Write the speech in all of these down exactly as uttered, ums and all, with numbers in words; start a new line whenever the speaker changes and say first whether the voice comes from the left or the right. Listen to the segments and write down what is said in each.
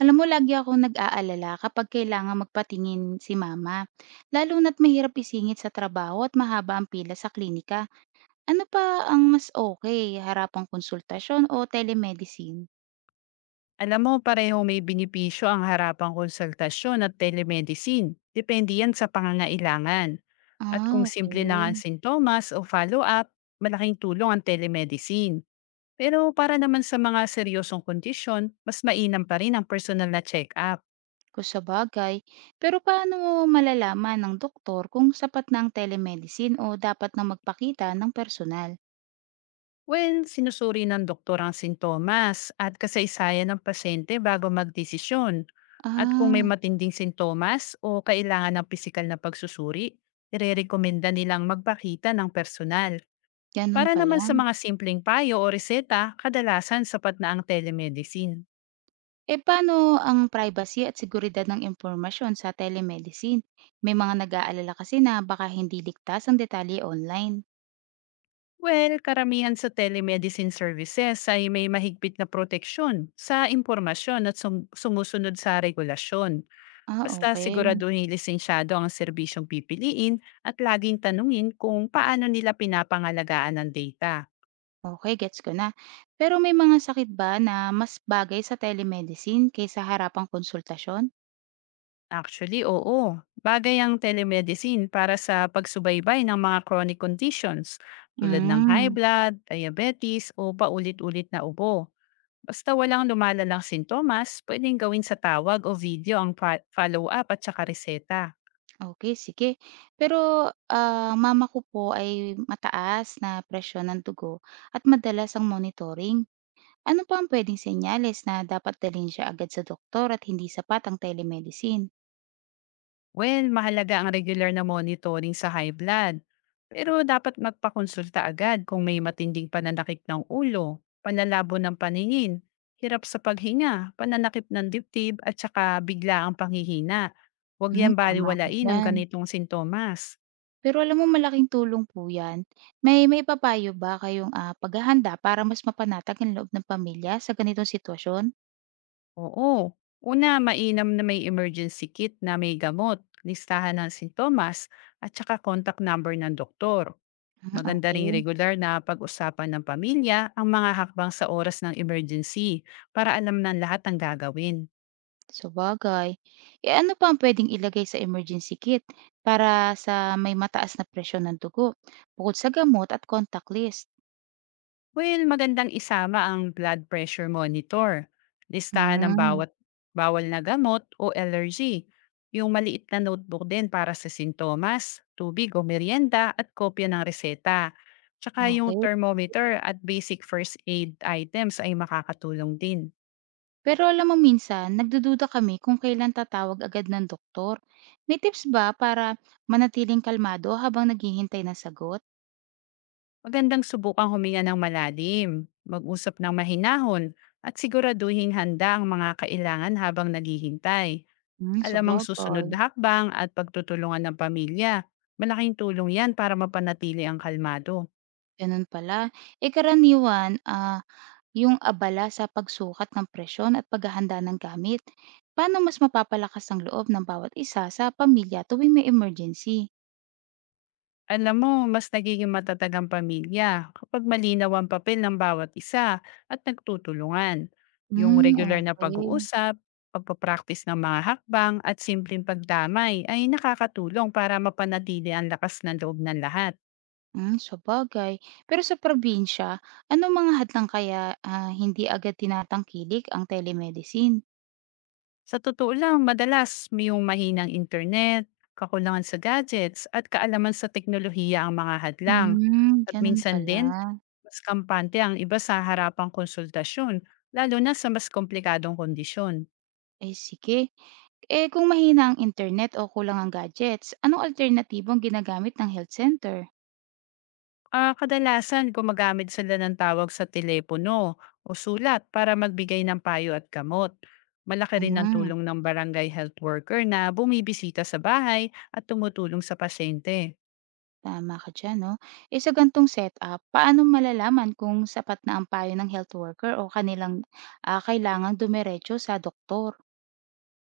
right: Alam mo, lagi akong nag-aalala kapag kailangan magpatingin si mama. Lalo na't mahirap isingit sa trabaho at mahaba ang pila sa klinika. Ano pa ang mas okay? Harapang konsultasyon o telemedicine?
left: Alam mo, pareho may benepisyo ang harapang konsultasyon at telemedicine. Depende yan sa pangangailangan. At kung
right: Ah,
left: simple lang ang
right: okay.
left: sintomas o follow-up, malaking tulong ang telemedicine. Pero para naman sa mga seryosong kondisyon, mas mainam pa rin ang personal na check-up.
right: Kung sa bagay. Pero paano mo malalaman ng doktor kung sapat na ang telemedicine o dapat na magpakita ng personal?
left: When sinusuri ng doktor ang sintomas at kasaysayan ng pasyente bago magdesisyon. At kung may
right: Ah,
left: matinding sintomas o kailangan ng pisikal na pagsusuri, irerekomenda nilang magpakita ng personal.
right: ganun
left: Para naman sa
right: pala.
left: mga simpleng payo o reseta, kadalasan sapat na ang telemedicine.
right: Eh, paano ang privacy at seguridad ng impormasyon sa telemedicine? May mga nag-aalala kasi na baka hindi ligtas ang detalye online.
left: Well, karamihan sa telemedicine services ay may mahigpit na proteksyon sa impormasyon at sum- sumusunod sa regulasyon.
right: Ah,
left: Basta
right: okay.
left: siguraduhin lisensyado ang serbisyong pipiliin at laging tanungin kung paano nila pinapangalagaan ang data.
right: Okay, gets ko na. Pero may mga sakit ba na mas bagay sa telemedicine kaysa harapang konsultasyon?
left: Actually, oo. Bagay ang telemedicine para sa pagsubaybay ng mga chronic conditions tulad ng high
right: Mm,
left: blood, diabetes o paulit-ulit na ubo. Basta walang lumalalang sintomas, pwedeng gawin sa tawag o video ang fa- follow-up at saka reseta.
right: okay, sige. Pero ah, mama ko po ay mataas na presyon ng dugo at madalas ang monitoring. Ano pa ang pwedeng senyales na dapat dalhin siya agad sa doktor at hindi sapat ang telemedicine?
left: Well, mahalaga ang regular na monitoring sa high blood. Pero dapat magpakonsulta agad kung may matinding pananakit ng ulo, panlalabo ng paningin, hirap sa paghinga, pananakip ng dibdib at saka bigla ang panghihina. Huwag
right: Hmm,
left: yan
right: tama ka
left: baliwalain ang
right: diyan.
left: ganitong sintomas.
right: Pero alam mo malaking tulong po 'yan. May may papayo ba kayong, ah, paghahanda para mas mapanatag ang loob ng pamilya sa ganitong sitwasyon?
left: Oo. Una, mainam na may emergency kit na may gamot, listahan ng sintomas at saka contact number ng doktor.
right: Hmm,
left: Maganda
right: okey.
left: ring regular na pag-usapan ng pamilya ang mga hakbang sa oras ng emergency para alam ng lahat ang gagawin.
right: Sabagay. Eh, ano pa ang puwedeng ilagay sa emergency kit para sa may mataas na presyon ng dugo, bukod sa gamot at contact list?
left: Well, magandang isama ang blood pressure monitor, listahan ng
right: Hmm,
left: bawat bawal na gamot o allergy, yung maliit na notebook din para sa sintomas, tubig o merienda at kopya ng reseta. Tsaka yung
right: okay.
left: thermometer at basic first aid items ay makakatulong din.
right: Pero alam mo minsan nagdududa kami kung kailan tatawag agad ng doktor. May tips ba para manatiling kalmado habang naghihintay ng sagot?
left: Magandang subukang huminga ng malalim, mag-usap ng mahinahon, at siguraduhin handa ang mga kailangan habang naghihintay.
right: Hmm,
left: Alam ang susunod na
right: sabagay,
left: hakbang at pagtutulungan ng pamilya. Malaking tulong yan para mapanatili ang kalmado.
right: gano'n pala. Eh, karaniwan, ah, yung abala sa pagsukat ng presyon at paghahanda ng gamit, paano mas mapapalakas ang loob ng bawat isa sa pamilya tuwing may emergency?
left: Alam mo, mas nagiging matatag ang pamilya kapag malinaw ang papel ng bawat isa at nagtutulungan. Yung
right: Hmm,
left: regular na
right: okay.
left: pag-uusap, pagpapractice ng mga hakbang at simpleng pagdamay ay nakakatulong para mapanatili ang lakas ng loob ng lahat.
right: Hmm, sabagay. Pero sa probinsya, ano mga hadlang kaya, ah, hindi agad tinatangkilik ang telemedicine?
left: Sa totoo lang, madalas may yung mahinang internet, kakulangan sa gadgets at kaalaman sa teknolohiya ang mga hadlang.
right: Hmm,
left: At
right: gano'n
left: minsan
right: pala.
left: din, mas kampante ang iba sa harapang konsultasyon, lalo na sa mas komplikadong kondisyon.
right: Eh, sige. Eh kung mahina ang internet o kulang ang gadgets, anong alternatibong ginagamit ng health center?
left: Ah, kadalasan gumagamit sila ng tawag sa telepono o sulat para magbigay ng payo at gamot. Malaki rin ang
right: Hmm,
left: tulong ng barangay health worker na bumibisita sa bahay at tumutulong sa pasyente.
right: tama ka diyan 'no. Eh sa gantong setup, paano malalaman kung sapat na ang payo ng health worker o kanilang, ah, kailangang dumiretso sa doktor?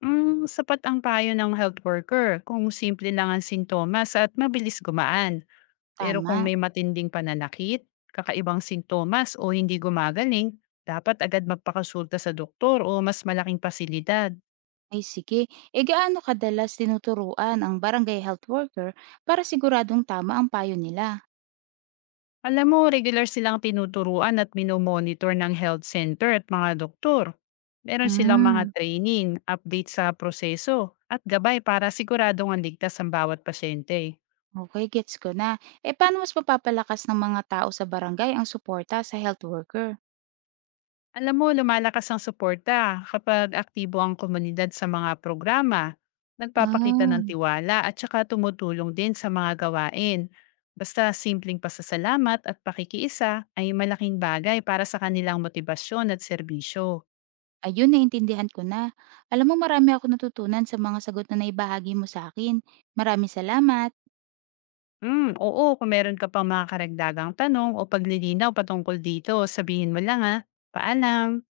left: Mm, sapat ang payo ng health worker kung simple lang ang sintomas at mabilis gumaan. Pero kung
right: Tama.
left: may matinding pananakit, kakaibang sintomas o hindi gumagaling, dapat agad magpakasulta sa doktor o mas malaking pasilidad.
right: Ay sige. Eh gaano kadalas tinuturuan ang barangay health worker para siguradong tama ang payo nila?
left: Alam mo, regular silang tinuturuan at minomonitor ng health center at mga doktor. Meron silang mga
right: Hmm,
left: training, update sa proseso, at gabay para siguradong ang ligtas ang bawat pasyente.
right: okay, gets ko na. Eh paano mas mapapalakas ng mga tao sa barangay ang suporta sa health worker?
left: Alam mo, lumalakas ang suporta kapag aktibo ang komunidad sa mga programa, nagpapakita
right: Ah.
left: ng tiwala at saka tumutulong din sa mga gawain. Basta simpleng pasasalamat at pakikiisa ay malaking bagay para sa kanilang motibasyon at serbisyo.
right: Ayun, naintindihan ko na. Alam mo marami akong natutunan sa mga sagot na naibahagi mo sa akin. Maraming salamat.
left: Hmm, oo, kung meron ka pang mga karagdagang tanong o paglilinaw patungkol dito, sabihin mo lang ha. Paalam.